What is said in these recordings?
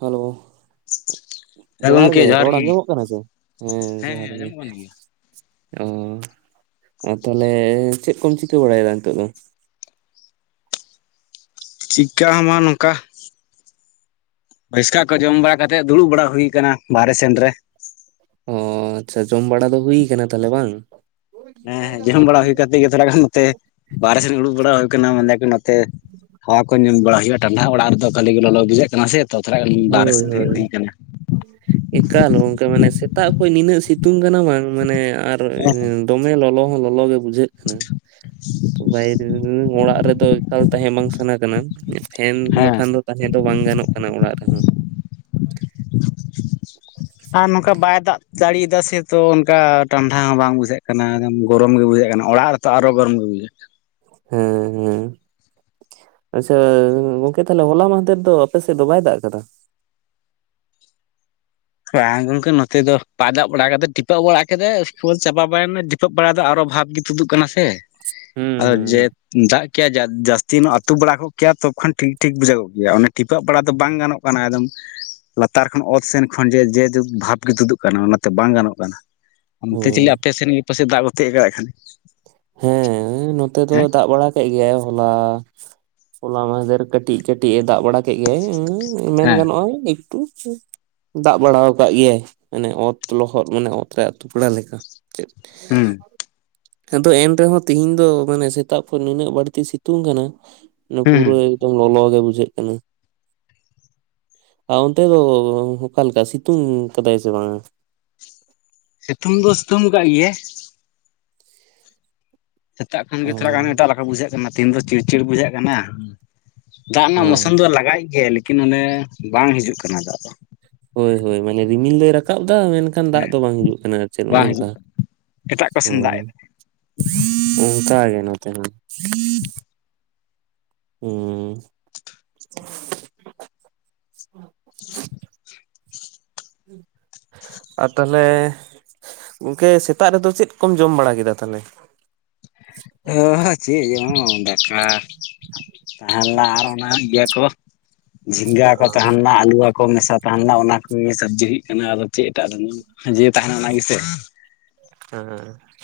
Hello, ᱡᱚᱦᱟᱨ ᱜᱮ, ᱨᱚᱲ ᱟᱸᱡᱚᱢᱚᱜ ᱠᱟᱱᱟ ᱥᱮ? ᱦᱮᱸ ᱡᱚᱦᱟᱨ ᱜᱮ᱾ ᱟᱸᱡᱚᱢᱚᱜ ᱠᱟᱱ ᱜᱮᱭᱟ ᱚ ᱛᱟᱦᱞᱮ ᱪᱮᱫ ᱠᱚᱢ ᱪᱤᱠᱟᱹ ᱵᱟᱲᱟᱭᱮᱫᱟ ᱱᱤᱛᱚᱜ ᱫᱚ? ᱪᱤᱠᱟᱹ ᱦᱚᱸ ᱵᱟᱝ ᱱᱚᱝᱠᱟ [unintelligible] ᱠᱚ ᱡᱚᱢ ᱵᱟᱲᱟ ᱠᱟᱛᱮᱫ ᱫᱩᱲᱩᱵ ᱵᱟᱲᱟ ᱦᱩᱭ ᱟᱠᱟᱱᱟ ᱵᱟᱦᱨᱮ ᱥᱮᱱ ᱨᱮ᱾ ᱚ ᱟᱪᱪᱷᱟ ᱡᱚᱢ ᱵᱟᱲᱟ ᱫᱚ ᱦᱩᱭ ᱟᱠᱟᱱᱟ ᱛᱟᱦᱚᱞᱮ ᱵᱟᱝ? ᱦᱮᱸᱦᱮᱸ ᱡᱚᱢ ᱵᱟᱲᱟ ᱦᱩᱭ ᱠᱟᱛᱮ ᱜᱮ ᱛᱷᱚᱲᱟ ᱜᱟᱱ ᱱᱚᱛᱮ ᱵᱟᱨᱦᱮ ᱥᱮᱱ ᱩᱲᱩᱠ ᱵᱟᱲᱟ ᱦᱩᱭ ᱟᱠᱟᱱᱟ ᱢᱟᱱᱮ ᱛᱮ ᱦᱟᱣᱟ ᱠᱚ ᱧᱟᱢ ᱵᱟᱲᱟ ᱦᱩᱭᱩᱜᱼᱟ ᱴᱟᱱᱰᱟᱷᱟ ᱚᱲᱟᱜ ᱨᱮᱫᱚ ᱠᱷᱟᱹᱞᱤ ᱜᱮ ᱞᱚᱞᱚ ᱵᱩᱷᱟᱹᱜ ᱠᱟᱱᱟ ᱥᱮ᱾ ᱛᱚ ᱛᱷᱚᱲᱟ ᱵᱟᱦᱨᱮ ᱦᱳᱭ ᱥᱮᱱ ᱦᱮᱜ ᱦᱳᱭ ᱦᱩᱭ ᱠᱟᱱᱟ᱾ ᱮᱠᱟᱞ ᱜᱚᱝᱠᱮ ᱢᱟᱱᱮ ᱥᱮᱛᱟᱜ ᱠᱷᱚᱱ ᱱᱤᱱᱟᱹᱜ ᱥᱤᱛᱩᱝ ᱠᱟᱱᱟ ᱵᱟᱝ ᱢᱟᱱᱮ ᱟᱨ ᱫᱚᱢᱮ ᱞᱚᱞᱚ ᱦᱚᱸ ᱞᱚᱞᱚ ᱜᱮ ᱵᱩᱡᱷᱟᱹᱜ ᱠᱟᱱᱟ ᱵᱟᱭᱨᱮ ᱚᱲᱟᱜ ᱨᱮᱫᱚ ᱮᱠᱟᱞ ᱛᱟᱦᱮᱸ ᱵᱟᱝ ᱥᱟᱱᱟ ᱠᱟᱱᱟ ᱯᱷᱮᱱ ᱦᱮᱸ ᱵᱟᱠᱷᱟᱱ ᱫᱚ ᱛᱟᱦᱮᱸ ᱫᱚ ᱵᱟᱝ ᱜᱟᱱᱚᱜ ᱠᱟᱱᱟ ᱚᱲᱟᱜ ᱨᱮ᱾ [unintelligible] ᱟᱨ ᱱᱚᱝᱠᱟ ᱵᱟᱭ ᱫᱟᱜ ᱫᱟᱲᱮᱭᱟᱫᱟ ᱥᱮᱛᱚ ᱚᱱᱠᱟ ᱴᱟᱱᱰᱟᱷᱟ ᱦᱚᱸ ᱵᱟᱝ ᱵᱩᱡᱷᱟᱹᱜ ᱠᱟᱱᱟ ᱮᱠ ᱜᱚᱨᱚᱢ ᱜᱮ ᱵᱩᱡᱷᱟᱹᱜ ᱠᱟᱱᱟ ᱚᱲᱟᱜ ᱨᱮᱛᱚ ᱟᱨᱚ ᱜᱚᱨᱚᱢ ᱜᱮ ᱵᱩᱡᱷᱟᱹ ᱾ ᱦᱮᱸ ᱦᱮᱸ᱾ ᱟᱪᱪᱷᱟ ᱜᱚᱝᱠᱮ ᱛᱟᱦᱚᱞᱮ ᱦᱚᱞᱟ ᱢᱟᱦᱫᱮᱨ ᱫᱚ ᱟᱯᱮ ᱥᱮᱫ ᱫᱚ ᱵᱟᱭ ᱫᱟᱜ ᱟᱠᱟᱫᱟ? ᱵᱟᱝ ᱜᱚᱝᱠᱮ ᱱᱚᱛᱮ ᱫᱚ ᱵᱟᱭ ᱫᱟᱜ ᱵᱟᱲᱟ ᱠᱟᱫᱟ, ᱴᱤᱯᱟᱹᱜ ᱵᱟᱲᱟ ᱠᱟᱛᱮ ᱪᱟᱵᱟ ᱵᱟᱲᱟᱭ ᱮᱱᱟ, ᱴᱷᱤᱯᱟᱹᱜ ᱵᱟᱲᱟ ᱫᱚ ᱟᱨᱚ ᱵᱷᱟᱵ ᱜᱮ ᱛᱩᱫᱩᱜ ᱠᱟᱱᱟ ᱥᱮ ᱾ ᱦᱩᱸ ᱟᱨ ᱡᱮ ᱦᱩᱸ ᱫᱟᱜ ᱠᱮᱭᱟ ᱡᱟᱹᱥᱛᱤ ᱟᱹᱛᱩ ᱵᱟᱲᱟ ᱠᱚᱜ ᱠᱮᱭᱟ ᱛᱚᱠᱷᱚᱱ ᱴᱷᱤᱠ, ᱴᱷᱤᱠ ᱵᱩᱡᱷᱟᱹᱜ ᱜᱮᱭᱟ᱾ ᱚᱱᱟ ᱴᱤᱯᱟᱹᱜ ᱵᱟᱲᱟ ᱫᱚ ᱵᱟᱝ ᱜᱟᱱᱚᱜ ᱠᱟᱱᱟ ᱮᱠᱫᱚᱢ ᱞᱟᱛᱟᱨ ᱠᱷᱚᱱ ᱚᱛ ᱥᱮᱱ ᱠᱷᱚᱱ ᱡᱮ ᱡᱮ ᱵᱷᱟᱵᱽ ᱜᱮ ᱛᱩᱫᱩᱜ ᱠᱟᱱᱟ ᱾ᱚᱱᱟᱛᱮ ᱵᱟᱝ ᱜᱟᱱᱚᱜ ᱠᱟᱱᱟ᱾ ᱚᱱᱛᱮ ᱦᱳᱭ ᱪᱤᱞᱤ ᱟᱯᱮ ᱥᱮᱱ ᱜᱮ ᱟᱯ ᱥᱮᱫ ᱫᱟᱜ ᱠᱚ ᱛᱤᱭᱚᱜ ᱠᱟᱜ ᱠᱷᱟᱱ ᱦᱮᱸ ᱱᱚᱛᱮ ᱫᱚ ᱦᱮᱸ ᱫᱟᱜ ᱵᱟᱲᱟ ᱜᱮᱭᱟᱭ ᱦᱚᱞᱟ, ᱦᱚᱞᱟ ᱢᱟᱫᱷᱮᱨ ᱠᱟᱹᱴᱤᱡ, ᱠᱟᱹᱴᱤᱡ ᱮ ᱫᱟᱜ ᱵᱟᱲᱟ ᱠᱮᱫ ᱜᱮᱭᱟᱭ ᱦᱮᱸ ᱢᱮᱱ ᱜᱟᱱᱚᱜᱼᱟ ᱮᱠᱴᱩ ᱫᱟᱜ ᱵᱟᱲᱟ ᱟᱠᱟᱫ ᱜᱮᱭᱟᱭ ᱢᱟᱱᱮ ᱚᱛ ᱞᱚᱦᱚᱫ ᱢᱟᱱᱮ ᱚᱛ ᱨᱮᱭᱟᱜᱛ ᱯᱲᱟ ᱞᱮᱠᱟ ᱪᱮᱫ ᱦᱮᱸ ᱾ ᱟᱫᱚ ᱮᱱ ᱨᱮᱦᱚᱸ ᱛᱤᱦᱤᱧ ᱫᱚ ᱢᱟᱱᱮ ᱥᱮᱛᱟᱜ ᱠᱷᱚᱱ ᱱᱤᱱᱟᱹᱜ ᱵᱟᱹᱲᱛᱤ ᱥᱤᱛᱩᱝ ᱠᱟᱱᱟ ᱦᱩᱸ ᱯᱩᱨᱟᱹ ᱦᱩᱸ ᱮᱠᱫᱚᱢ ᱞᱚᱞᱚ ᱜᱮ ᱵᱩᱡᱷᱟᱹᱜ ᱠᱟᱱᱟ ᱾ ᱟᱨ ᱚᱱᱛᱮ ᱫᱚ ᱚᱠᱟ ᱞᱮᱠᱟ ᱥᱤᱛᱩᱝ ᱠᱟᱫᱟᱭ ᱥᱮ ᱵᱟᱝᱼᱟ? ᱥᱤᱛᱩᱝ ᱫᱚ ᱥᱤᱛᱩᱝ ᱟᱠᱟᱫ ᱜᱮᱭᱟᱭ ᱥᱮᱛᱟᱜ ᱠᱷᱚᱱ ᱚ ᱜᱮ ᱛᱷᱚᱲᱟ ᱜᱟᱱ ᱮᱴᱟᱜ ᱞᱮᱠᱟ ᱵᱩᱡᱷᱟᱹᱜ ᱠᱟᱱᱟ ᱛᱤᱦᱤᱱ ᱫᱚ ᱪᱤᱲᱪᱤᱲ ᱵᱩᱡᱷᱟᱹᱜ ᱠᱟᱱᱟ ᱾ ᱫᱟᱜ ᱚ ᱨᱮᱱᱟᱜ ᱢᱳᱥᱩᱢ ᱫᱚ ᱞᱟᱜᱟᱭ ᱜᱮ, ᱞᱮᱠᱤᱱ ᱚᱱᱮ ᱵᱟᱝ ᱦᱤᱡᱩᱜ ᱠᱟᱱᱟ ᱫᱟᱜ ᱫᱚ ᱾ ᱦᱳᱭ ᱦᱳᱭ ᱢᱟᱱᱮ ᱨᱤᱢᱤᱞ ᱫᱚᱭ ᱨᱟᱠᱟᱵ ᱫᱟ᱾ ᱢᱮᱱᱠᱷᱟᱱ ᱠᱷᱚᱱ ᱫᱟᱜ ᱦᱮᱸ ᱫᱚ ᱵᱟᱝ ᱦᱤᱡᱩᱜ ᱠᱟᱱᱟ ᱟᱨ ᱪᱮᱫ ᱱᱚᱜᱼ ᱵᱟᱝ ᱦᱤᱡᱩᱜ ᱱᱚᱝᱠᱟ ᱠᱟᱱᱟ ᱮᱴᱟᱜ ᱠᱚᱥᱮᱱ ᱫᱟᱜ ᱦᱳᱭ᱾ ᱮᱫᱟ ᱚᱱᱠᱟ ᱜᱮ ᱱᱚᱛᱮ ᱦᱚᱸ ᱾ [inaudible] [inaudible] [inaudible] ᱟᱨ ᱛᱟᱦᱚᱞᱮ ᱜᱚᱝᱠᱮ ᱥᱮᱛᱟᱜ ᱨᱮᱫᱚ ᱪᱮᱫ ᱠᱚᱢ ᱡᱚᱢ ᱵᱟᱲᱟ ᱠᱮᱫᱟ ᱛᱟᱦᱚᱞᱮ? ᱚᱦᱚ ᱪᱮᱫ ᱮᱢ ᱡᱚᱢᱟ ᱫᱟᱠᱟ ᱛᱟᱦᱮ ᱞᱮᱱᱟ ᱟᱨ ᱚᱱᱟ ᱤᱭᱟᱹ ᱠᱚ ᱡᱷᱤᱸᱜᱟᱹ ᱠᱚ ᱚ ᱛᱟᱦᱮ ᱞᱮᱱᱟᱹᱴ ᱟᱞᱩ ᱠᱚᱢ ᱢᱮᱥᱟ ᱛᱟᱦᱮ ᱞᱮᱱᱟ ᱚᱱᱟ ᱠᱚᱜᱮ ᱥᱚᱵᱽᱡᱤ ᱦᱩᱭᱩᱜ ᱠᱟᱱᱟ᱾ ᱟᱫᱚ ᱪᱮᱫ ᱮᱴᱟᱜ ᱨᱮ ᱤᱭᱟᱹ ᱛᱟᱦᱮᱱᱟ ᱚᱱᱟ ᱜᱮ ᱥᱮ᱾ ᱦᱮᱸ ᱾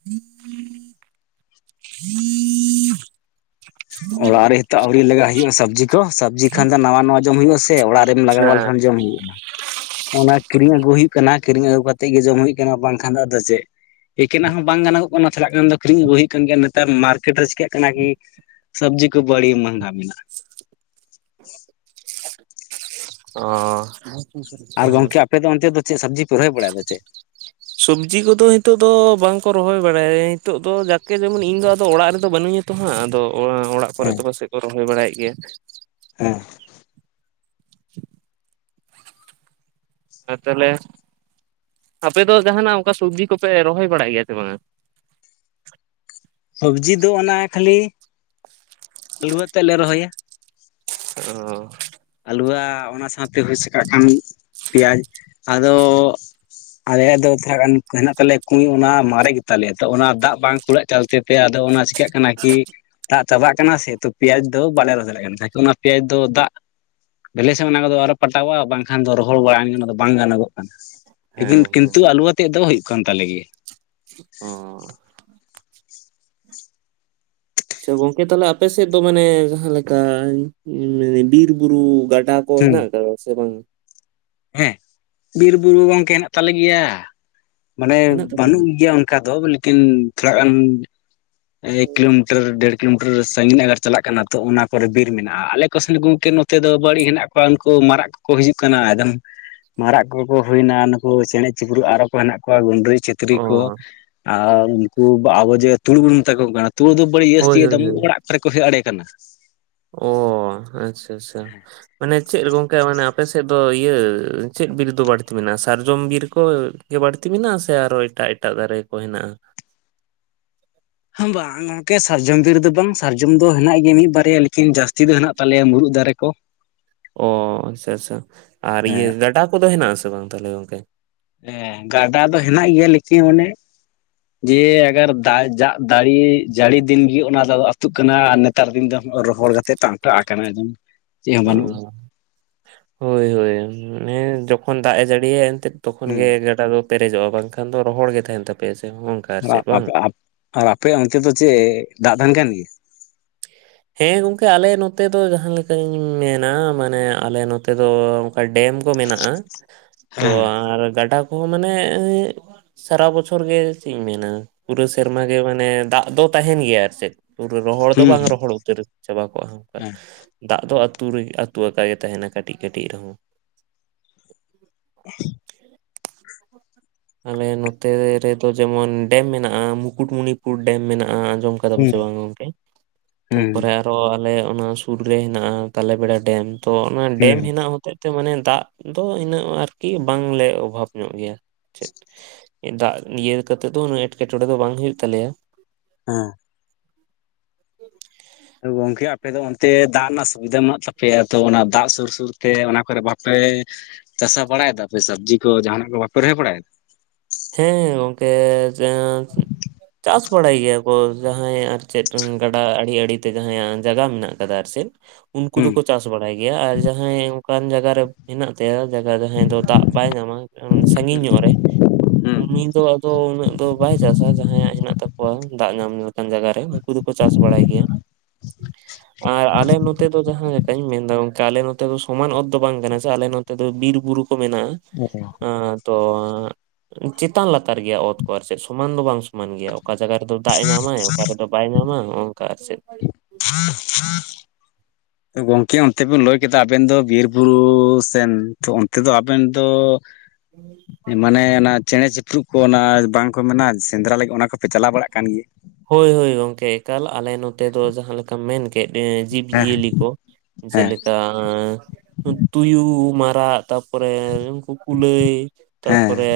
[inaudible] ᱚᱲᱟᱜ ᱨᱮ ᱱᱤᱛᱚ ᱟᱹᱣᱨᱤ ᱞᱟᱜᱟᱭ ᱦᱩᱭᱩᱜᱼᱟ ᱥᱚᱵᱽᱡᱤ ᱠᱚ ᱥᱚ ᱥᱚᱵᱽᱡᱤ ᱠᱷᱟᱱ ᱫᱚ ᱱᱟᱣᱟ ᱱᱟᱣᱟ ᱡᱚᱢ ᱦᱩᱭᱩᱜᱼᱟ ᱥᱮ ᱾ ᱚᱲᱟᱜ ᱨᱮᱢ ᱞᱟᱜᱟᱣᱟ ᱦᱮᱸ ᱞᱮᱠᱷᱟᱱ ᱡᱚᱢ ᱦᱩᱭᱩᱜᱼᱟ ᱾ ᱚᱱᱟ ᱠᱤᱨᱤᱧ ᱟᱹᱜᱩ ᱦᱩᱭᱩᱜ ᱠᱟᱱᱟ ᱠᱤᱨᱤᱧ ᱟᱹᱜᱩ ᱠᱟᱛᱮᱜ ᱜᱮ ᱡᱚᱢ ᱦᱩᱭᱩᱜ ᱠᱟᱱᱟ᱾ ᱵᱟᱝ ᱠᱷᱟᱱ ᱫᱚ ᱟᱫᱚ ᱪᱮᱫ ᱮᱠᱮᱱᱟᱜ ᱦᱚᱸ ᱵᱟᱝ ᱜᱟᱱᱚᱜ ᱠᱟᱱᱟ, ᱪᱟᱞᱟᱜ ᱠᱷᱟᱱ ᱫᱚ ᱠᱤᱨᱤᱧ ᱟᱹᱜᱩ ᱦᱩᱭᱩᱜ ᱠᱟᱱ ᱜᱮᱭᱟ᱾ ᱱᱮᱛᱟᱨ ᱢᱟᱨᱠᱮᱴ ᱨᱮ ᱪᱤᱠᱟᱹᱜ ᱠᱟᱱᱟ ᱠᱤ ᱥᱚᱵᱽᱡᱤ ᱠᱚ ᱵᱟᱹᱲᱤ ᱢᱚᱦᱜᱟ ᱢᱤᱱᱟᱜ ᱾ ᱚ ᱟᱨ ᱜᱚᱢᱠᱮ ᱟᱯᱮ ᱫᱚ ᱚᱱᱛᱮ ᱫᱚ ᱪᱮᱫ ᱥᱚᱵᱽᱡᱤ ᱯᱮ ᱨᱚᱦᱚᱭ ᱵᱟᱲᱟᱭᱟ ᱫᱚ ᱪᱮᱫ? [inaudible] ᱥᱚᱵᱽᱡᱤ ᱠᱚᱫᱚ ᱱᱤᱛᱚᱜ ᱫᱚ ᱵᱟᱝ ᱠᱚ ᱨᱚᱦᱚᱭ ᱵᱟᱲᱟᱭᱟ ᱱᱤᱛᱚᱜ ᱫᱚ ᱡᱟᱠᱮ ᱡᱮᱢᱚᱱ ᱤᱧ ᱫᱚ ᱟᱫᱚ ᱚᱲᱟᱜ ᱨᱮᱫᱚ ᱵᱟᱹᱱᱩᱧ ᱛᱚ ᱦᱟᱸᱜ ᱾ ᱟᱫᱚ ᱚᱲᱟᱜ ᱠᱚᱨᱮ ᱫᱚ ᱦᱮᱸ ᱯᱟᱥᱮᱡ ᱠᱚ ᱨᱚᱦᱚᱭ ᱵᱟᱲᱟᱭᱮᱫ ᱜᱮ ᱾ ᱦᱮᱸ [inaudible] ᱟᱨ ᱛᱟᱦᱚᱞᱮ ᱟᱯᱮ ᱫᱚ ᱡᱟᱦᱟᱱᱟᱜ ᱚᱱᱠᱟ ᱥᱚᱵᱽᱡᱤ ᱠᱚᱯᱮ ᱨᱚᱦᱚᱭ ᱵᱟᱲᱟᱭ ᱜᱮᱭᱟ ᱥᱮ ᱵᱟᱝᱼᱟ? ᱥᱚᱵᱽᱡᱤ ᱫᱚ ᱚᱱᱟ ᱠᱷᱟᱹᱞᱤ [unintelligible] ᱛᱮ ᱞᱮ ᱨᱚᱦᱚᱭᱟ ᱚ ᱟᱹᱞᱩᱣᱟ ᱚᱱᱟ ᱥᱟᱶᱛᱮ ᱦᱩᱭᱥᱟᱠ ᱠᱟᱜ ᱠᱷᱟᱱ ᱯᱮᱭᱟᱡᱽ ᱟᱫᱚ ᱟᱞᱮ ᱫᱚ [unintelligible] ᱜᱟᱱ ᱦᱮᱱᱟᱜ ᱛᱟᱞᱮᱭᱟ ᱠᱩᱸᱧ᱾ ᱚᱱᱟ ᱢᱟᱨᱮ ᱜᱮᱛᱟᱞᱮᱭᱟ, ᱛᱚ ᱚᱱᱟ ᱫᱟᱜ ᱵᱟᱝ ᱠᱩᱲᱟᱹᱜ ᱪᱟᱞᱛᱮ ᱯᱮ ᱟᱫᱚ ᱚᱱᱟ ᱪᱤᱠᱟᱹᱜ ᱠᱟᱱᱟ ᱠᱤ ᱫᱟᱜ ᱪᱟᱵᱟᱜ ᱠᱟᱱᱟ ᱥᱮ, ᱛᱚ ᱯᱮᱭᱟᱡᱽ ᱫᱚ ᱵᱟᱞᱮ ᱨᱚᱦᱚᱭ ᱫᱟᱲᱮᱭᱟ ᱠᱟᱱᱟ᱾ ᱚᱱᱟ ᱯᱮᱭᱟᱡᱽ ᱫᱚ ᱫᱟᱜ ᱵᱮᱞᱮ ᱥᱮᱫ ᱚᱱᱟ ᱠᱚᱫᱚ ᱟᱨᱚ ᱯᱟᱞᱴᱟᱣᱟ, ᱵᱟᱝᱠᱷᱟᱱ ᱫᱚ ᱨᱚᱦᱚᱲ ᱵᱟᱲᱟᱭ ᱜᱮ ᱚᱱᱟ ᱫᱚ ᱵᱟᱝ ᱜᱟᱱᱚᱜ ᱠᱟᱱᱟ᱾ ᱦᱮᱸ ᱞᱮᱠᱤᱱ ᱦᱮᱸ ᱠᱤᱱᱛᱩ ᱟᱞᱩ ᱟᱛᱮᱜ ᱫᱚ ᱦᱩᱭᱩᱜ ᱠᱟᱱ ᱛᱟᱞᱮ ᱜᱮ᱾ ᱦᱮᱸ᱾ ᱟᱪᱪᱷᱟ ᱜᱚᱝᱠᱮ ᱛᱟᱦᱚᱞᱮ ᱟᱯᱮ ᱥᱮᱫ ᱫᱚ ᱢᱟᱱᱮ ᱡᱟᱦᱟᱸ ᱞᱮᱠᱟ, ᱵᱤᱨ ᱵᱩᱨᱩ ᱜᱟᱰᱟ [unintelligible] ᱦᱩᱸ ᱦᱮᱱᱟᱜ ᱥᱮ ᱵᱟᱝ? ᱦᱮᱸ, ᱵᱤᱨ ᱵᱩᱨᱩ ᱜᱚᱝᱠᱮ ᱦᱮᱱᱟᱜ ᱛᱟᱞᱮ ᱜᱮᱭᱟ ᱾ ᱢᱟᱱᱮ ᱦᱮᱱᱟᱜ ᱛᱟᱯᱮ ᱵᱟᱹᱱᱩᱜ ᱜᱮᱭᱟ ᱚᱱᱠᱟ ᱫᱚ, ᱞᱮᱠᱤᱱ ᱛᱷᱚᱲᱟ ᱜᱟᱱ ᱮᱠ ᱠᱤᱞᱳᱢᱤᱴᱟᱨ ᱰᱮᱲ ᱠᱤᱞᱳᱢᱤᱴᱟᱨ ᱥᱟᱺᱜᱤᱧ ᱜᱟᱨ ᱪᱟᱞᱟᱜ ᱠᱟᱱᱟ ᱛᱚ ᱚᱱᱟ ᱠᱚᱨᱮ ᱵᱤᱨ ᱢᱮᱱᱟᱜᱼᱟ᱾ ᱟᱞᱮ ᱠᱚ ᱥᱮᱫ ᱜᱚᱢᱠᱮ ᱱᱚᱛᱮ ᱫᱚ ᱵᱟᱹᱲᱤᱡ ᱦᱮᱱᱟᱜ ᱠᱚᱣᱟ ᱩᱱᱠᱩ ᱢᱟᱨᱟᱜ ᱠᱚ ᱠᱚ ᱦᱤᱡᱩᱜ ᱠᱟᱱᱟ ᱮᱠᱫᱚᱢ, ᱢᱟᱨᱟᱜ ᱠᱚ ᱠᱚ ᱦᱩᱭᱱᱟ ᱱᱩᱠᱩ ᱪᱮᱬᱮ ᱪᱤᱯᱨᱩᱫ ᱟᱨᱚ ᱠᱚ ᱦᱮᱱᱟᱜ ᱠᱚᱣᱟ ᱜᱩᱰᱨᱤ ᱪᱩ ᱛᱤᱛᱨᱤ ᱚ ᱠᱚ ᱟᱨ ᱩᱱᱠᱩ ᱟᱵᱚ ᱡᱮ ᱛᱩᱲ ᱵᱚᱱ ᱢᱮᱛᱟ ᱠᱚ ᱠᱟᱱᱟ, ᱛᱩᱲ ᱫᱚ ᱦᱳᱭ ᱦᱳᱭ [inaudible] ᱦᱳᱭ ᱚᱲᱟᱜ ᱠᱚᱨᱮᱠᱚ ᱦᱮᱡ ᱟᱲᱮ ᱠᱟᱱᱟ᱾ ᱚ ᱟᱪᱪᱷᱟ ᱟᱪᱪᱷᱟ᱾ ᱢᱟᱱᱮ ᱪᱮᱫ ᱜᱚᱝᱠᱮ ᱢᱟᱱᱮ ᱟᱯᱮ ᱥᱮᱫ ᱫᱚ ᱤᱭᱟᱹ, ᱪᱮᱫ ᱵᱤᱨ ᱫᱚ ᱵᱟᱹᱲᱛᱤ ᱢᱮᱱᱟᱜᱼᱟ? ᱥᱟᱨᱡᱚᱢ ᱵᱤᱨ ᱠᱚ ᱜᱮ ᱵᱟᱹᱲᱛᱤ ᱢᱮᱱᱟᱜᱼᱟ᱾ ᱥᱮ ᱟᱨᱚ ᱮᱴᱟᱜ ᱮᱴᱟᱜ ᱫᱟᱨᱮ ᱠᱚ ᱦᱮᱱᱟᱜᱼᱟ᱾ ᱦᱮᱸ ᱵᱟᱝ ᱜᱚᱢᱠᱮ ᱥᱟᱨᱡᱚᱢ ᱵᱤᱨ ᱫᱚ ᱵᱟᱝ, ᱥᱟᱨᱡᱚᱢ ᱫᱚ ᱦᱮᱱᱟᱜ ᱜᱮᱭᱟ ᱢᱤᱫ ᱵᱟᱨᱭᱟ ᱞᱮᱠᱤᱱ ᱡᱟᱹᱥᱛᱤ ᱫᱚ ᱦᱮᱱᱟᱜ ᱛᱟᱞᱮᱭᱟ ᱢᱩᱨᱩᱫ ᱫᱟᱨᱮ ᱠᱚ ᱾ ᱛᱚ᱾ ᱚ ᱟᱪᱪᱷᱟ ᱟᱪᱪᱷᱟ, ᱟᱨ ᱤᱭᱟᱹ ᱦᱮᱸ ᱜᱟᱰᱟ ᱠᱚᱫᱚ ᱦᱮᱱᱟᱜ ᱟᱥᱮ ᱵᱟᱝ ᱛᱟᱦᱚᱞᱮ ᱜᱚᱝᱠᱮ? ᱦᱮᱸ ᱜᱟᱰᱟ ᱫᱚ ᱦᱮᱱᱟᱜ ᱜᱮᱭᱟ᱾ ᱞᱮᱠᱤᱱ ᱚᱱᱮ ᱡᱮ ᱟᱹᱜᱟᱨ ᱫᱟᱜ ᱫᱟᱨᱮ ᱡᱟᱹᱲᱤ ᱫᱤᱱ ᱜᱮ ᱚᱱᱟ ᱫᱚ ᱟᱹᱛᱩᱜ ᱠᱟᱱᱟ᱾ ᱱᱮᱛᱟᱨ ᱫᱤᱱ ᱫᱚ ᱨᱚᱦᱚᱲ ᱠᱟᱛᱮ ᱴᱟᱱᱴᱟᱜ ᱟᱠᱟᱱᱟ ᱮᱠᱫᱚᱢ ᱾ ᱚ ᱦᱳᱭ ᱦᱳᱭ ᱢᱟᱱᱮ ᱡᱚᱠᱷᱚᱱ ᱫᱟᱜ ᱮ ᱡᱟᱹᱲᱤᱭᱟᱭ ᱮᱱᱛᱮᱫ᱾ ᱛᱚᱠᱷᱚᱱ ᱦᱩᱸ ᱜᱮ ᱜᱟᱰᱟ ᱫᱚ ᱯᱮᱨᱮᱡᱚᱜᱼᱟ, ᱵᱟᱝᱠᱷᱟᱱ ᱫᱚ ᱨᱚᱦᱚᱲ ᱜᱮ ᱛᱟᱦᱮᱱ ᱛᱟᱯᱮᱭᱟ ᱥᱮ ᱦᱚᱱᱠᱟ᱾ ᱟᱨ ᱟᱯᱮᱭᱟᱜ ᱚᱱᱛᱮ ᱫᱚ ᱪᱮᱫ ᱫᱟᱜ ᱛᱟᱦᱮᱱ ᱠᱟᱱ ᱜᱮᱭᱟ? ᱦᱮᱸ ᱜᱚᱝᱠᱮ ᱟᱞᱮ ᱱᱚᱛᱮ ᱫᱚ ᱡᱟᱦᱟᱸ ᱞᱮᱠᱟᱧ ᱢᱮᱱᱟ, ᱢᱟᱱᱮ ᱟᱞᱮ ᱱᱚᱛᱮ ᱫᱚ ᱚᱱᱠᱟ ᱰᱮᱢ ᱠᱚ ᱢᱮᱱᱟᱜᱼᱟ ᱾ᱛᱚ ᱦᱮᱸ ᱟᱨ ᱜᱟᱰᱟ ᱠᱚᱦᱚᱸ ᱢᱟᱱᱮ ᱥᱟᱨᱟ ᱵᱚᱪᱷᱚᱨ ᱜᱮ ᱪᱮᱫ ᱤᱧ ᱢᱮᱱᱟ, ᱯᱩᱨᱟᱹ ᱥᱮᱨᱢᱟ ᱜᱮ ᱢᱟᱱᱮ ᱫᱟᱜ ᱫᱚ ᱛᱟᱦᱮᱱ ᱜᱮᱭᱟ ᱟᱨ ᱪᱮᱫ᱾ ᱯᱩᱨᱟᱹ ᱨᱚᱦᱚᱲ ᱫᱚ ᱦᱩᱸ ᱵᱟᱝ ᱨᱚᱦᱚᱲᱚᱜᱼᱟ᱾ ᱩᱛᱟᱹᱨ ᱪᱟᱵᱟ ᱠᱚᱜᱼᱟ ᱚᱱᱠᱟ ᱦᱮᱸ ᱫᱟᱜ ᱫᱚ ᱟᱹᱛᱩ ᱨᱮᱜᱮ ᱟᱹᱛᱩ ᱟᱠᱟ ᱜᱮ ᱛᱟᱦᱮᱱᱟ ᱠᱟᱹᱴᱤᱡ ᱠᱟᱹᱴᱤᱡ ᱨᱮᱦᱚᱸ᱾ [inaudible] ᱟᱞᱮ ᱱᱚᱛᱮ ᱨᱮᱫᱚ ᱡᱮᱢᱚᱱ ᱰᱮᱢ ᱢᱮᱱᱟᱜᱼᱟ᱾ ᱢᱩᱠᱩᱴᱢᱩᱱᱤᱯᱩᱨ ᱰᱮᱢ ᱢᱮᱱᱟᱜᱼᱟ ᱾ᱟᱡᱚᱢ ᱠᱟᱫᱟᱢ ᱥᱮ ᱦᱩᱸ ᱵᱟᱝ ᱜᱚᱝᱠᱮ, ᱦᱩᱸ ᱛᱟᱯᱚᱨᱮ ᱟᱨᱚ ᱟᱞᱮ ᱚᱱᱟ ᱥᱩᱨ ᱨᱮ ᱦᱮᱱᱟᱜᱼᱟ ᱛᱟᱞᱮ ᱵᱮᱲᱟ ᱰᱮᱢ᱾ ᱛᱚ ᱚᱱᱟ ᱰᱮᱢ ᱦᱩᱸ ᱦᱮᱱᱟᱜ ᱦᱚᱛᱮ ᱛᱮ, ᱢᱟᱱᱮ ᱫᱟᱜ ᱫᱚ ᱤᱱᱟᱹᱜ ᱟᱨᱠᱤ ᱵᱟᱝᱞᱮ ᱚᱵᱷᱟᱵᱽ ᱧᱚᱜ ᱜᱮᱭᱟ᱾ ᱪᱮᱫ ᱫᱟᱜ ᱤᱭᱟᱹ ᱠᱟᱛᱮᱫ ᱫᱚ, ᱩᱱᱟᱹᱜ ᱮᱴᱠᱮᱴᱚᱬᱮ ᱫᱚ ᱵᱟᱝ ᱦᱳᱭᱩ ᱛᱟᱞᱮᱭᱟ᱾ ᱦᱮᱸ ᱾ ᱜᱚᱝᱠᱮ ᱟᱯᱮ ᱫᱚ ᱚᱱᱛᱮ ᱫᱟᱜ ᱨᱮᱱᱟᱜ ᱥᱩᱵᱤᱫᱷᱟ ᱢᱮᱱᱟᱜ ᱛᱟᱯᱮᱭᱟ ᱛᱚ, ᱚᱱᱟ ᱫᱟᱜ ᱥᱩᱨ ᱥᱩᱨᱛᱮ ᱚᱱᱟ ᱠᱚᱨᱮ ᱵᱟᱯᱮ ᱪᱟᱥᱟ ᱵᱟᱲᱟᱭᱮᱫᱟᱯᱮ ᱥᱚᱵᱽᱡᱤ ᱠᱚ ᱡᱟᱦᱟᱱᱟᱜ ᱠᱚ ᱵᱟᱯᱮ ᱨᱚᱦᱚᱭ ᱵᱟᱲᱟᱭᱮᱫᱟ? ᱦᱮᱸ ᱜᱚᱝᱠᱮ ᱪᱟᱥ ᱵᱟᱲᱟᱭ ᱜᱮᱭᱟ ᱠᱚ ᱡᱟᱦᱟᱸᱭ ᱟᱨ ᱪᱮᱫ ᱜᱟᱰᱟ ᱟᱲᱮ ᱟᱲᱮᱛᱮ ᱡᱟᱦᱟᱸᱭᱟᱜ ᱡᱟᱭᱜᱟ ᱢᱮᱱᱟᱜᱼᱟ᱾ ᱟᱨᱮᱫ ᱩᱱᱠᱩ ᱦᱩᱸ ᱫᱚᱠᱚ ᱪᱟᱥ ᱵᱟᱲᱟᱭ ᱜᱮᱭᱟ, ᱟᱨ ᱡᱟᱦᱟᱸᱭ ᱚᱱᱠᱟᱱ ᱡᱟᱭᱜᱟ ᱨᱮ ᱦᱮᱱᱟᱜ ᱛᱟᱠᱚ ᱡᱟᱭᱜᱟ ᱡᱟᱦᱟᱸᱭ ᱫᱚ ᱫᱟᱜ ᱵᱟᱭ ᱧᱟᱢᱟ ᱥᱟᱹᱜᱤᱧ ᱧᱚᱜ ᱨᱮ, ᱦᱩᱸ ᱩᱱᱤ ᱫᱚ ᱫᱚ ᱩᱱᱟᱹᱜ ᱫᱚ ᱵᱟᱭ ᱪᱟᱥᱟ ᱡᱟᱦᱟᱸᱭᱟᱜ ᱦᱮᱱᱟᱜ ᱛᱟᱠᱚᱣᱟ ᱫᱟᱜ ᱧᱟᱢ ᱞᱮᱠᱟᱱ ᱡᱟᱭᱜᱟᱨᱮ ᱩᱱᱠᱩ ᱫᱚᱠᱚ ᱪᱟᱥ ᱵᱟᱲᱟᱭ ᱜᱮᱭᱟ ᱾ ᱟᱨ ᱟᱞᱮ ᱱᱚᱛᱮ ᱫᱚ ᱡᱟᱦᱟᱸᱭ ᱪᱮᱠᱟᱧ ᱢᱮᱱᱫᱟ ᱜᱚᱝᱠᱮ ᱟᱞᱮ ᱱᱚᱛᱮ ᱫᱚ ᱥᱚᱢᱟᱱ ᱚᱛ ᱫᱚ ᱵᱟᱝ ᱠᱟᱱᱟ ᱥᱮ ᱟᱞᱮ ᱱᱚᱛᱮ ᱫᱚ ᱵᱤᱨ ᱵᱩᱨᱩ ᱠᱚ ᱢᱮᱱᱟᱜᱼᱟ ᱾ ᱟᱸ ᱛᱚ ᱪᱮᱛᱟᱱ ᱞᱟᱛᱟᱨ ᱜᱮᱭᱟ ᱚᱛ ᱠᱚ ᱟᱨ ᱪᱮᱫ ᱥᱚᱢᱟᱱ ᱫᱚ ᱵᱟᱝ ᱥᱚᱢᱟᱱ ᱜᱮᱭᱟ ᱚᱠᱟ ᱡᱟᱜᱟ ᱨᱮᱫᱚ ᱫᱟᱜ ᱮ ᱧᱟᱢᱟᱭ ᱚᱠᱟ ᱨᱮᱫᱚ ᱵᱟᱭ ᱧᱟᱢᱟ ᱚᱱᱠᱟ ᱟᱨ ᱪᱨᱫ [inaudible] [inaudible] ᱜᱚᱝᱠᱮ ᱚᱱᱛᱮ ᱵᱮᱱ ᱞᱟᱹᱭ ᱠᱮᱫᱟ ᱟᱵᱮᱱ ᱫᱚ ᱵᱤᱨᱵᱩᱨᱩ ᱥᱮᱱ ᱛᱚ ᱚᱱᱛᱮ ᱫᱚ ᱟᱵᱮᱱ ᱫᱚ ᱢᱟᱱᱮ ᱚᱱᱟ ᱪᱮᱬᱮ ᱪᱮ ᱪᱩᱯᱨᱩᱵ ᱠᱚ ᱚᱱᱟ ᱵᱟᱝᱠᱚ ᱢᱮᱱᱟ ᱥᱮᱸᱫᱽᱨᱟ ᱞᱟᱹᱜᱤᱫ ᱚᱱᱟ ᱠᱚᱯᱮ ᱪᱟᱞᱟᱣ ᱵᱟᱲᱟᱜ ᱠᱟᱱ ᱜᱮᱭᱟ? ᱦᱳᱭ ᱦᱳᱭ ᱜᱚᱝᱠᱮ ᱮᱠᱟᱞ ᱟᱞᱮ ᱱᱚᱛᱮ ᱫᱚ ᱡᱟᱦᱟᱸ ᱞᱮᱠᱟᱢ ᱢᱮᱱ ᱠᱮ ᱠᱮᱫ ᱟᱸ ᱡᱤᱵ ᱡᱤᱭᱟᱹᱞᱤ ᱦᱮᱸ ᱠᱚ ᱦᱮᱸ ᱡᱮᱞᱮ ᱠᱟ ᱛᱩᱭᱩ, ᱢᱟᱨᱟᱜ, ᱛᱟᱨᱯᱚᱨᱮ ᱩᱱᱠᱩ ᱠᱩᱞᱟᱹᱭ ᱛᱟᱯᱚᱨᱮ ᱦᱮᱸ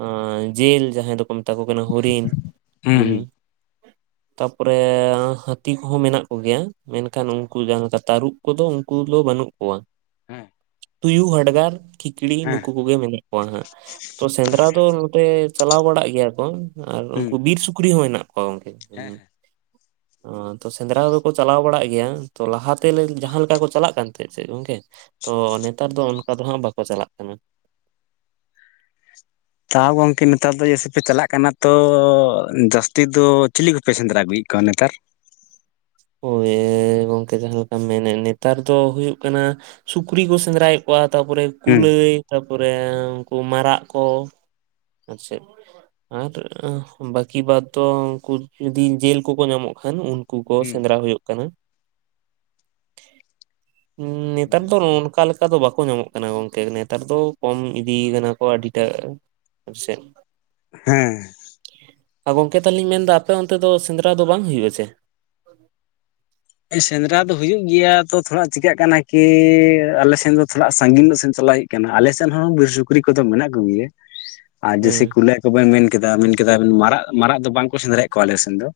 ᱟᱸ ᱡᱤᱞ ᱡᱟᱦᱟᱸᱭ ᱫᱚᱠᱚ ᱢᱮᱛᱟ ᱠᱚ ᱠᱟᱱᱟ ᱦᱚᱨᱤᱱ ᱦᱩᱸ ᱛᱟᱯᱚᱨᱮ ᱦᱟᱹᱛᱤ ᱠᱚᱦᱚᱸ ᱢᱮᱱᱟᱜ ᱠᱚᱜᱮᱭᱟ ᱢᱮᱱᱠᱷᱟᱱ ᱩᱱᱠᱩ ᱡᱟᱦᱟᱸ ᱞᱮᱠᱟ ᱛᱟᱹᱨᱩᱵ ᱠᱩᱫᱚ ᱩᱱᱠᱩ ᱫᱚ ᱵᱟᱹᱱᱩᱜ ᱠᱚᱣᱟ ᱾ ᱦᱮᱸ ᱾ ᱛᱩᱭᱩ, ᱦᱟᱰᱜᱟᱨ, ᱠᱷᱤᱠᱲᱤ ᱱᱩᱠᱩ ᱠᱚᱜᱮ ᱢᱮᱱᱟᱜ ᱠᱚᱣᱟ ᱦᱟᱸᱜ ᱛᱚ ᱥᱮᱸᱫᱽᱨᱟ ᱫᱚ ᱱᱚᱛᱮ ᱪᱟᱞᱟᱣ ᱵᱟᱲᱟᱜ ᱜᱮᱭᱟ ᱠᱚ ᱟᱨ ᱦᱩᱸ ᱩᱱᱠᱩ ᱵᱤᱨ ᱥᱩᱠᱨᱤ ᱦᱚᱸ ᱦᱮᱱᱟᱜ ᱠᱚᱣᱟ ᱜᱚᱝᱠᱮ ᱾ ᱦᱮᱸ ᱦᱮᱸ ᱾ ᱛᱚ ᱥᱮᱸᱫᱽᱨᱟ ᱫᱚᱠᱚ ᱪᱟᱞᱟᱣ ᱵᱟᱲᱟᱜ ᱜᱮᱭᱟ ᱛᱚ ᱞᱟᱦᱟᱛᱮ ᱡᱟᱦᱟᱸ ᱞᱮᱠᱟ ᱠᱚ ᱪᱟᱞᱟᱜ ᱠᱟᱱ ᱛᱟᱦᱮᱸᱫ ᱥᱮ ᱜᱚᱝᱠᱮ ᱛᱚ ᱱᱮᱛᱟᱨ ᱫᱚ ᱚᱱᱠᱟ ᱫᱚ ᱦᱟᱸᱜ ᱵᱟᱠᱚ ᱪᱟᱞᱟᱜ ᱠᱟᱱᱟ ᱾ ᱛᱟᱣ ᱦᱚᱸ ᱜᱚᱝᱠᱮ ᱱᱮᱛᱟᱨ ᱫᱚ ᱡᱟᱹᱭᱥᱮ ᱯᱮ ᱪᱟᱞᱟᱜ ᱠᱟᱱᱟ ᱛᱚ ᱡᱟᱹᱥᱛᱤ ᱫᱚ ᱪᱤᱞᱤ ᱠᱚᱯᱮ ᱥᱮᱸᱫᱽᱨᱟ ᱟᱹᱜᱩᱭᱮᱫ ᱠᱚᱣᱟ ᱱᱮᱛᱟᱨ ᱾ ᱳᱭ ᱜᱚᱝᱠᱮ ᱡᱟᱦᱟᱸ ᱞᱮᱠᱟᱢ ᱢᱮᱱᱮᱫ ᱱᱮᱛᱟᱨ ᱫᱚ ᱦᱩᱭᱩᱜ ᱠᱟᱱᱟ ᱥᱩᱠᱨᱤ ᱠᱚ ᱥᱮᱸᱫᱽᱨᱟᱭᱮᱫ ᱠᱚᱣᱟ ᱛᱟᱨᱯᱚᱨᱮ ᱦᱩᱸ ᱠᱩᱞᱟᱹᱭ ᱛᱟᱯᱚᱨᱮ ᱩᱱᱠᱩ ᱢᱟᱨᱟᱜ ᱠᱚ ᱟᱨ ᱪᱮᱫ ᱾ ᱟᱨ ᱵᱟᱹᱠᱤ ᱵᱟᱫᱽᱷᱚ ᱩᱱᱠᱩ ᱡᱩᱫᱤ ᱡᱮᱞ ᱠᱚᱠᱚ ᱧᱟᱢᱚᱜ ᱠᱷᱟᱱ ᱩᱱ ᱩᱱᱠᱩ ᱠᱚ ᱦᱩᱸ ᱥᱮᱸᱫᱽᱨᱟ ᱦᱩᱭᱩᱜ ᱠᱟᱱᱟ ᱾ ᱦᱩ ᱱᱮᱛᱟᱨ ᱫᱚ ᱱᱚᱜ ᱱᱚᱝᱠᱟ ᱞᱮᱠᱟ ᱚᱱᱠᱟ ᱫᱚ ᱵᱟᱠᱚ ᱧᱟᱢᱚᱜ ᱠᱟᱱᱟ ᱜᱚᱝᱠᱮ ᱱᱮᱛᱟᱨ ᱫᱚ ᱠᱚᱢ ᱤᱫᱤ ᱠᱟᱱᱟ ᱠᱚ ᱟᱹᱰᱤ ᱴᱟᱜ, ᱟᱞᱮ ᱥᱮᱫ ᱾ ᱦᱮᱸ ᱾ ᱟ ᱜᱚᱝᱠᱮ ᱛᱟᱦᱚᱞᱮᱧ ᱢᱮᱱᱫᱟ ᱟᱯᱮ ᱚᱱᱛᱮ ᱫᱚ ᱥᱮᱸᱫᱽᱨᱟ ᱫᱚ ᱵᱟᱝ ᱦᱩᱭᱩᱜ ᱟᱥᱮ? ᱥᱮᱸᱫᱽᱨᱟ ᱫᱚ ᱦᱩᱭᱩᱜ ᱜᱮᱭᱟ ᱛᱚ ᱛᱷᱚᱲᱟ ᱪᱤᱠᱟᱹᱜ ᱠᱟᱱᱟ ᱠᱤ ᱟᱞᱮ ᱥᱮᱱ ᱫᱚ ᱛᱷᱚᱲᱟ ᱥᱟᱺᱜᱤᱧ ᱧᱚᱜ ᱥᱮᱱ ᱪᱟᱞᱟᱜ ᱦᱩᱭᱩᱜ ᱠᱟᱱᱟ ᱟᱞᱮᱥᱮᱱ ᱦᱚᱸ ᱵᱤᱨ ᱥᱩᱠᱨᱤ ᱠᱚᱫᱚ ᱢᱮᱱᱟᱜ ᱠᱚᱜᱮᱭᱟ, [inaudible] ᱟᱨ ᱡᱮᱭᱥᱮ ᱠᱩᱞᱟᱹᱭ ᱠᱚᱵᱮᱱ ᱢᱮᱱ ᱠᱮᱫᱟ ᱢᱮᱱ ᱠᱮᱫᱟ ᱵᱤᱱ ᱢᱟᱨᱟᱜ ᱢᱟᱨᱟᱜ ᱫᱚ ᱵᱟᱝᱠᱚ ᱥᱮᱸᱫᱽᱟᱲᱮᱫ ᱠᱚᱣᱟ ᱟᱞᱮ ᱥᱮᱱ ᱫᱚ,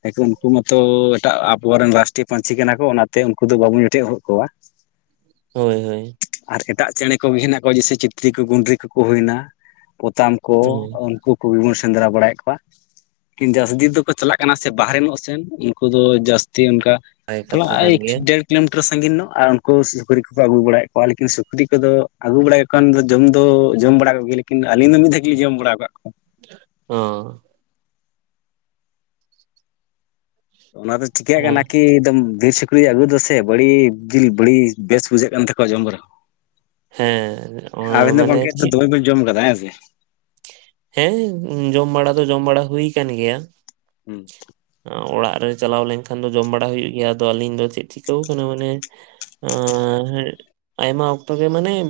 ᱠᱟᱦᱮᱠᱤ ᱩᱱᱠᱩ ᱢᱟᱛᱚ ᱮᱴᱟᱜ ᱟᱵᱚᱨᱮᱱ ᱨᱟᱥ ᱴᱤ ᱯᱟᱹᱧᱪᱷᱤ ᱠᱟᱱᱟ ᱠᱚ ᱚᱱᱟᱛᱮ ᱩᱱᱠᱩ ᱫᱚ ᱵᱟᱵᱚᱱ ᱡᱚᱴᱮᱫ ᱦᱚᱫ ᱠᱚᱣᱟ ᱾ ᱦᱳᱭ ᱦᱳᱭ ᱾ ᱟᱨ ᱮᱴᱟᱜ ᱪᱮᱬᱮ ᱠᱚ ᱦᱮᱱᱟᱜ ᱠᱚᱣᱟ ᱡᱮᱭᱥᱮ ᱪᱤᱛᱨᱤ ᱠᱚ ᱜᱩᱸᱰᱨᱤ ᱠᱚᱠᱚ ᱦᱩᱭᱱᱟ ᱯᱚᱛᱟᱢ ᱠᱚ ᱦᱮᱸ ᱩᱱᱠᱩ ᱠᱚᱜᱮ ᱵᱚᱱ ᱥᱮᱸᱫᱽᱨᱟ ᱵᱟᱲᱟᱭᱮᱫ ᱠᱚᱣᱟ, ᱛᱤᱱ ᱡᱟᱹᱥᱛᱤ ᱫᱚᱠᱚ ᱪᱟᱞᱟᱜ ᱠᱟᱱᱟ ᱥᱮ ᱵᱟᱨᱦᱨᱮ ᱧᱚᱜ ᱥᱮᱱ ᱩᱱᱠᱩ ᱫᱚ ᱡᱟᱹᱥᱛᱤ ᱚᱱᱠᱟ ᱱᱟᱯᱟᱭ ᱛᱷᱚᱲᱟ ᱠᱟᱛᱷᱟ ᱠᱟᱱ ᱟᱭᱤᱠ ᱜᱮᱭᱟ ᱰᱮᱲ, ᱠᱤᱞᱳᱢᱤᱴᱟᱨ ᱥᱟᱺᱜᱤᱧ ᱱᱚᱜ ᱟᱨ ᱩᱱᱠᱩ ᱥᱩᱠᱨᱤ ᱠᱚᱠᱚ ᱟᱹᱜᱩ ᱵᱟᱲᱟᱭᱮᱜ ᱠᱚᱣᱟ, ᱞᱮᱠᱤᱱ ᱥᱩᱠᱨᱤ ᱠᱚᱫᱚ ᱟᱹᱜᱩ ᱵᱟᱲᱟᱭ ᱠᱟᱱ ᱫᱚ ᱡᱚᱢ ᱫᱚ ᱡᱚᱢ ᱵᱟᱲᱟ ᱠᱚᱜᱮ ᱞᱮᱠᱤᱱ ᱟᱹᱞᱤᱧ ᱫᱚ ᱢᱤᱫ ᱫᱷᱟᱠ ᱜᱮ ᱞᱤᱧ ᱡᱚᱢ ᱵᱟᱲᱟ ᱟᱠᱟᱫ ᱠᱚᱣᱟ᱾ ᱦᱚᱸ, ᱚᱱᱟ ᱫᱚ ᱚ ᱪᱤᱠᱟᱹᱜ ᱠᱟᱱᱟ ᱠᱤ ᱮᱫᱚᱢ ᱵᱤᱥᱩᱠ ᱠᱩᱨᱤ ᱟᱹᱜᱩ ᱫᱚ ᱥᱮ ᱵᱟᱹᱲᱤ ᱫᱤᱞ ᱵᱟᱹᱲᱤᱥ ᱵᱮᱥ ᱵᱩᱡᱷᱟᱹᱜ ᱠᱟᱱ ᱛᱟᱠᱚᱣᱟ ᱡᱚᱢ ᱨᱮᱦᱚᱸ᱾ ᱦᱮᱸ ᱚᱱᱟ ᱟᱵᱤᱱ ᱫᱚ ᱢᱟᱱᱮ ᱜᱚᱝᱠᱮ ᱮᱛᱚ ᱪᱮᱫ ᱫᱚᱢᱮ ᱵᱤᱱ ᱡᱚᱢ ᱟᱠᱟᱫᱟ ᱦᱮᱸ ᱥᱮ, ᱦᱮᱸ ᱩᱸ ᱡᱚᱢ ᱵᱟᱲᱟ ᱫᱚ ᱡᱚᱢ ᱵᱟᱲᱟ ᱦᱩᱭ ᱠᱟᱱ ᱜᱮᱭᱟ᱾ ᱦᱩᱸ, ᱟᱸ ᱚᱲᱟᱜ ᱨᱮ ᱪᱟᱞᱟᱣ ᱞᱮᱱᱠᱷᱟᱱ ᱫᱚ ᱡᱚᱢ ᱵᱟᱲᱟ ᱦᱩᱭᱩᱜ ᱜᱮᱭᱟ, ᱟᱫᱚ ᱟᱹᱞᱤᱧ ᱫᱚ ᱪᱮᱫ ᱪᱤᱠᱟᱹᱣ ᱠᱟᱱᱟ ᱢᱟᱱᱮ ᱟᱸ ᱦᱮᱸᱜ ᱟᱭᱢᱟ ᱚᱠᱛᱚ ᱜᱮ ᱢᱟᱱᱮᱢ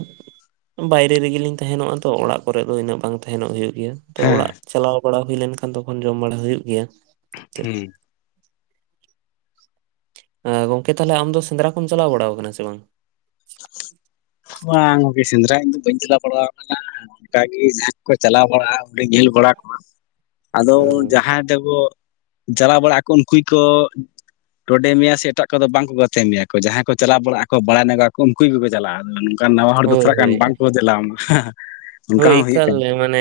ᱵᱟᱭᱨᱮ ᱨᱮᱜᱮ ᱞᱤᱧ ᱛᱟᱦᱮᱸ ᱱᱚᱜᱼᱟ ᱛᱚ ᱚᱲᱟᱜ ᱠᱚᱨᱮᱜ ᱫᱚ ᱤᱱᱟᱹᱜ ᱵᱟᱝ ᱛᱟᱦᱮᱸᱱᱚᱜ ᱦᱩᱭᱩᱜ ᱜᱮᱭᱟ᱾ ᱛᱚ ᱚᱲᱟᱜ ᱦᱮᱸ ᱪᱟᱞᱟᱣ ᱵᱟᱲᱟ ᱦᱩᱭ ᱞᱮᱱᱠᱷᱟᱱ ᱛᱚᱠᱷᱚᱱ ᱡᱚᱢ ᱵᱟᱲᱟ ᱦᱩᱭᱩᱜ ᱜᱮᱭᱟ᱾ ᱪᱮᱫ ᱦᱩᱸ, ᱟᱸ ᱜᱚᱝᱠᱮ ᱛᱟᱦᱚᱞᱮ ᱟᱢ ᱫᱚ ᱥᱮᱸᱫᱽᱨᱟ ᱠᱚᱢ ᱪᱟᱞᱟᱣ ᱵᱟᱲᱟᱣ ᱟᱠᱟᱱᱟ ᱥᱮ ᱵᱟᱝ? ᱵᱟᱝ ᱜᱚᱝᱠᱮ ᱥᱮᱸᱫᱽᱨᱟ ᱤᱧ ᱫᱚ ᱵᱟᱹᱧ ᱪᱟᱞᱟᱣ ᱵᱟᱲᱟᱣ ᱟᱠᱟᱱᱟ᱾ ᱚᱱᱠᱟ ᱜᱤ ᱡᱟᱦᱟᱸᱭ ᱠᱚᱠᱚ ᱪᱟᱞᱟᱣ ᱵᱟᱲᱟᱣ ᱚᱸᱰᱮ ᱧᱮᱞ ᱵᱟᱲᱟ ᱠᱚᱣᱟ ᱟᱫᱚ ᱦᱩᱸ ᱡᱟᱦᱟᱸᱭ ᱛᱮᱜᱚᱻᱜ ᱡᱟᱞᱟᱣ ᱵᱟᱲᱟᱜ ᱟᱠᱚ ᱩᱱᱠᱩᱭ ᱠᱚᱻᱜ ᱴᱚᱰᱮ ᱢᱮᱭᱟ ᱥᱮ, ᱮᱴᱟᱜ ᱠᱚᱫᱚ ᱵᱟᱝ ᱠᱚ ᱜᱟᱛᱮ ᱢᱮᱭᱟ ᱠᱚ, ᱡᱟᱦᱟᱸᱭ ᱠᱚ ᱪᱟᱞᱟᱣ ᱵᱟᱲᱟᱜᱼᱟᱠᱚ ᱵᱟᱲᱟᱭ ᱱᱚᱜᱟ ᱠᱚ ᱩᱱᱠᱩ ᱜᱮᱠᱚ ᱪᱟᱞᱟᱜᱼᱟ, ᱟ ᱱᱚᱝᱠᱟᱱ ᱱᱟᱣᱟ ᱦᱚᱲ ᱫᱚ ᱦᱳᱭ ᱪᱟᱞᱟᱜ ᱠᱟᱱ ᱦᱳᱭ ᱵᱟᱝ ᱠᱚ ᱫᱮᱞᱟ ᱟᱢᱟ, ᱦᱮᱸ ᱦᱮᱸ ᱾ ᱦᱳᱭ ᱮᱠᱟᱞᱻᱞᱮ ᱢᱟᱱᱮ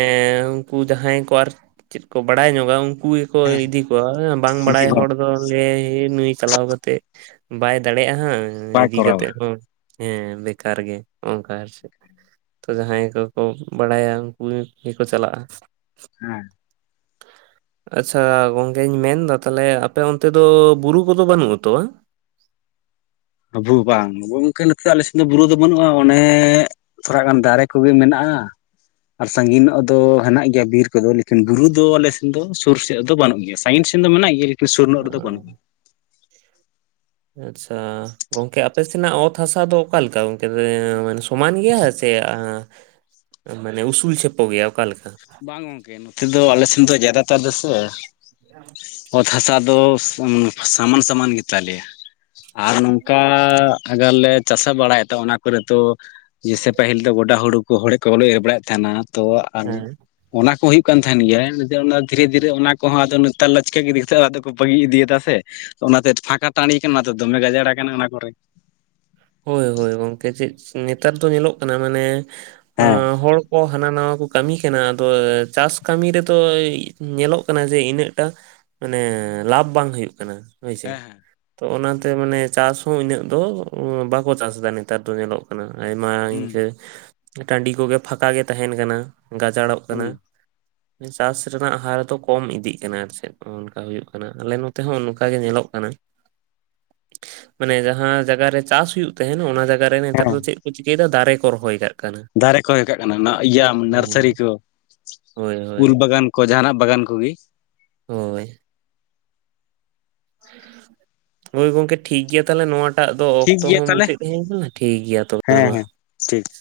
ᱩᱸᱠᱩ ᱡᱟᱦᱟᱸᱭ ᱠᱚ ᱟᱨ ᱪᱮᱫ ᱠᱚ ᱵᱟᱲᱟᱭ ᱧᱚᱜᱟ ᱩᱸᱠᱩ ᱜᱮ ᱠᱚ ᱦᱮᱸ ᱤᱫᱤ ᱠᱚᱣᱟ, ᱮᱸ ᱵᱟᱝ ᱵᱟᱲᱟᱭ ᱦᱚᱲ ᱫᱚ ᱞᱮ ᱱᱩᱭ ᱪᱟᱞᱟᱣ ᱠᱟᱛᱮᱜ ᱵᱟᱭ ᱫᱟᱲᱮᱜᱼᱟ ᱦᱟᱸᱜ ᱵᱟᱭ ᱤᱫᱤ ᱠᱚᱨᱟᱣᱟ ᱠᱟᱛᱮᱜ ᱦᱚᱸ ᱦᱮᱸ ᱵᱮᱠᱟᱨ ᱜᱮ, ᱚᱸᱠᱟ ᱟᱨ ᱪᱮᱫ ᱛᱚ ᱡᱟᱦᱟᱸᱭ ᱠᱚ ᱠᱚ ᱵᱟᱲᱟᱭᱟ ᱩᱸᱠᱩ ᱜᱮ ᱜᱮᱠᱚ ᱪᱟᱞᱟᱜᱼᱟ᱾ ᱦᱮᱸ, ᱟᱪᱪᱷᱟ ᱜᱚᱝᱠᱮᱧ ᱢᱮᱱ ᱮᱫᱟ ᱛᱟᱦᱮᱞᱮ ᱟᱯᱮ ᱚᱱᱛᱮ ᱫᱚ ᱵᱩᱨᱩ ᱠᱚᱫᱚ ᱵᱟᱹᱱᱩᱜᱼᱟ ᱛᱚ ᱵᱟᱝ? ᱟᱵᱩ ᱵᱟᱝ ᱜᱚᱝᱠᱮ ᱱᱚᱛᱮ ᱟᱞᱮᱥᱮᱫ ᱫᱚ ᱵᱩᱨᱩ ᱫᱚ ᱵᱟᱹᱱᱩᱜᱼᱟ, ᱚᱱᱮᱻᱜ ᱛᱷᱚᱨᱟ ᱜᱟᱱ ᱫᱟᱨᱮ ᱠᱚᱜᱮ ᱢᱮᱱᱟᱜᱼᱟ᱾ ᱟᱨ ᱥᱟᱺᱜᱤᱧ ᱱᱚᱜ ᱫᱚ ᱦᱮᱸᱱᱟᱜ ᱜᱮᱭᱟ ᱵᱤᱨ ᱠᱚᱫᱚ, ᱞᱮᱠᱤᱱ ᱵᱩᱨᱩ ᱫᱚ ᱟᱞᱮ ᱥᱮᱱ ᱫᱚ ᱥᱩᱨ ᱥᱮᱫ ᱫᱚ ᱵᱟᱹᱱᱩᱜ ᱜᱮᱭᱟ, ᱥᱟᱺᱜᱤᱱ ᱥᱮᱱ ᱫᱚ ᱢᱮᱱᱟᱜ ᱜᱮᱭᱟ, ᱞᱮᱠᱤᱱ ᱥᱩᱨ ᱱᱚᱜ ᱨᱮᱫᱚ ᱵᱟᱹᱱᱩᱜᱼᱟ᱾ ᱟᱪᱪᱷᱟ ᱜᱚᱝᱠᱮ ᱟᱯᱮ ᱥᱮᱱᱟᱜ ᱚᱛ ᱦᱟᱥᱟ ᱫᱚ ᱚᱠᱟ ᱞᱮᱠᱟ, ᱜᱚᱝᱠᱮᱫᱮ ᱮᱸ ᱥᱚᱢᱟᱱ ᱜᱮᱭᱟ ᱥᱮ, ᱟᱸ ᱮᱸ ᱢᱟᱱᱮ ᱩᱥᱩᱞ ᱪᱷᱮᱯᱚ ᱜᱮᱭᱟ ᱚᱠᱟ ᱞᱮᱠ ᱵᱟᱝ ᱜᱚᱝᱠᱮ, ᱱᱚᱛᱮ ᱫᱚ ᱟᱞᱮ ᱥᱮᱱ ᱫᱚ ᱡᱟᱫᱟᱛᱟᱨ ᱫᱮᱥᱮ [inaudible] ᱚᱛ ᱦᱟᱥᱟ ᱫᱚ ᱥᱚᱢ ᱥᱟᱢᱟᱱ ᱥᱟᱢᱟᱱ ᱜᱮ ᱛᱟᱞᱮᱭᱟ᱾ ᱟᱨ ᱱᱚᱝᱠᱟ ᱟᱜᱟᱨ ᱞᱮ ᱪᱟᱥᱟ ᱵᱟᱲᱟᱭᱮᱫ ᱛᱮ ᱚᱱᱟᱠ ᱠᱚᱨᱮ ᱛᱚ ᱡᱮᱥᱮ ᱯᱟᱹᱦᱤᱞ ᱫᱚ ᱜᱚᱰᱟ ᱦᱩᱲᱩ ᱠᱚ ᱦᱚᱲᱮᱜ ᱠᱚ ᱵᱟᱞᱮ ᱮᱨ ᱵᱟᱲᱟᱭᱮᱫ ᱛᱟᱦᱮᱸᱱᱟ ᱛᱚ ᱟᱢ ᱦᱮᱸ ᱚᱱᱟ ᱠᱚᱦᱚᱸ ᱦᱩᱭᱩᱜ ᱠᱟᱱ ᱛᱟᱦᱮᱸᱱ ᱜᱮᱭᱟ, [unintelligible] ᱫᱷᱤᱨᱮ ᱫᱷᱤᱨᱮ ᱚᱱᱟ ᱠᱚᱦᱚᱸ ᱟᱫᱚ ᱱᱮᱛᱟᱨ ᱞᱟᱹᱪᱠᱟᱹ ᱜᱮ ᱤᱫᱤ ᱠᱟᱛᱮᱜ ᱟᱫᱚ ᱠᱚ ᱵᱟᱹᱜᱤ ᱤᱫᱤᱭᱟᱫᱟᱜᱼᱟ ᱥᱮ᱾ ᱚᱱᱟᱛᱮᱫ ᱯᱷᱟᱸᱠᱟ ᱴᱟᱺᱰᱤ ᱠᱟᱱᱟ ᱚᱱᱟᱛᱮ ᱫᱚᱢᱮ ᱜᱟᱡᱟᱲ ᱟᱠᱟᱱᱟ ᱚᱱᱟ ᱠᱚᱨᱮ᱾ ᱦᱳᱭ ᱦᱳᱭ ᱜᱚᱝᱠᱮ ᱪᱮᱫᱥ ᱮᱸ ᱱᱮᱛᱟᱨ ᱫᱚ ᱧᱮᱞᱚᱜ ᱠᱟᱱᱟ ᱢᱟᱱᱮ ᱦᱮᱸ ᱟᱸ ᱦᱚᱲ ᱠᱚ ᱦᱟᱱᱟ ᱱᱟᱣᱟ ᱠᱚ ᱠᱟᱹᱢᱤ ᱠᱟᱱᱟ, ᱟᱫᱚᱭ ᱪᱟᱥ ᱠᱟᱹᱢᱤ ᱨᱮᱫᱚᱭ ᱧᱮᱞᱚᱜ ᱠᱟᱱᱟ ᱡᱮ ᱤᱱᱟᱹᱜ ᱴᱟ, ᱢᱟᱱᱮᱻ ᱞᱟᱵᱷ ᱵᱟᱝ ᱦᱩᱭᱩᱜ ᱠᱟᱱᱟ᱾ ᱦᱳᱭ ᱥᱮ, ᱦᱮᱸ ᱦᱮᱸ ᱛᱚ ᱚᱱᱟᱛᱮ ᱢᱟᱱᱮ ᱪᱟᱥ ᱦᱚᱸ ᱤᱱᱟᱹᱜ ᱫᱚ ᱩᱸ ᱵᱟᱠᱚ ᱪᱟᱥ ᱮᱫᱟ ᱱᱮᱛᱟᱨ ᱫᱚ ᱧᱮᱞᱚᱜ ᱟᱭᱢᱟ ᱦᱩᱸ ᱤᱱᱠᱟᱹ ᱴᱟᱺᱰᱤ ᱠᱚᱜᱮ ᱯᱷᱟᱠᱟ ᱜᱮ ᱛᱟᱦᱮᱱ ᱠᱟᱱᱟ ᱾ ᱜᱟᱡᱟᱲᱚᱜ ᱠᱟᱱᱟ ᱦᱩᱸ ᱾ ᱪᱟᱥ ᱨᱮᱱᱟᱜ ᱦᱟᱨ ᱫᱚ ᱠᱚᱢ ᱤᱫᱤᱜ ᱠᱟᱱᱟ ᱟᱨ ᱪᱮᱫ ᱚᱱᱠᱟ ᱦᱩᱭᱩᱜ ᱠᱟᱱᱟ ᱟᱞᱮ ᱱᱚᱛᱮ ᱦᱚᱸ ᱱᱚᱝᱠᱟ ᱜᱮ ᱧᱮᱞᱚᱜ ᱠᱟᱱᱟ᱾ ᱢᱟᱱᱮ ᱡᱟᱦᱟᱸ ᱡᱟᱜᱟ ᱨᱮ ᱪᱟᱥ ᱦᱩᱭᱩᱜ ᱛᱟᱦᱮᱸᱱᱟ, ᱚᱱᱟ ᱡᱟᱭᱜᱟ ᱨᱮ ᱱᱮᱛᱟᱨ ᱦᱮᱸ ᱫᱚ ᱪᱮᱫ ᱠᱚ ᱪᱤᱠᱟᱹᱭᱮᱫᱟ ᱫᱟᱨᱮ ᱠᱚ ᱨᱚᱦᱚᱭ ᱟᱠᱟᱫ ᱾ ᱫᱟᱨᱮ ᱠᱚ ᱤᱭᱟᱹ ᱠᱟᱜ ᱠᱟᱱᱟ ᱟᱻ ᱤᱭᱟᱹ ᱱᱟᱨᱥᱟᱨᱤ ᱦᱳᱭ ᱠᱚ ᱾ ᱦᱳᱭ ᱩᱞ ᱦᱳᱭ ᱵᱟᱜᱟᱱ ᱠᱚ ᱡᱟᱦᱟᱸᱱᱟᱜ ᱵᱟᱜᱟᱱ ᱠᱚᱜᱮ ᱾ ᱦᱚᱭ ᱦᱚᱭ ᱜᱚᱢᱠᱮ ᱴᱷᱤᱠ ᱜᱮᱭᱟ ᱛᱟᱦᱞᱮ ᱱᱚᱣᱟ ᱴᱟᱜ ᱫᱚ ᱴᱷᱤᱠ ᱚᱠᱛᱚ ᱜᱮᱭᱟ ᱦᱚᱸ ᱛᱟᱦᱚᱞᱮ ᱢᱩᱪᱟᱹᱫ ᱦᱮᱡ ᱟᱠᱟᱱᱟ ᱴᱷᱤᱠ ᱜᱮᱭᱟ ᱛᱚᱵᱮ ᱦᱮᱸ ᱢᱟ ᱦᱮᱸ ᱾ ᱴᱷᱤᱠ ᱾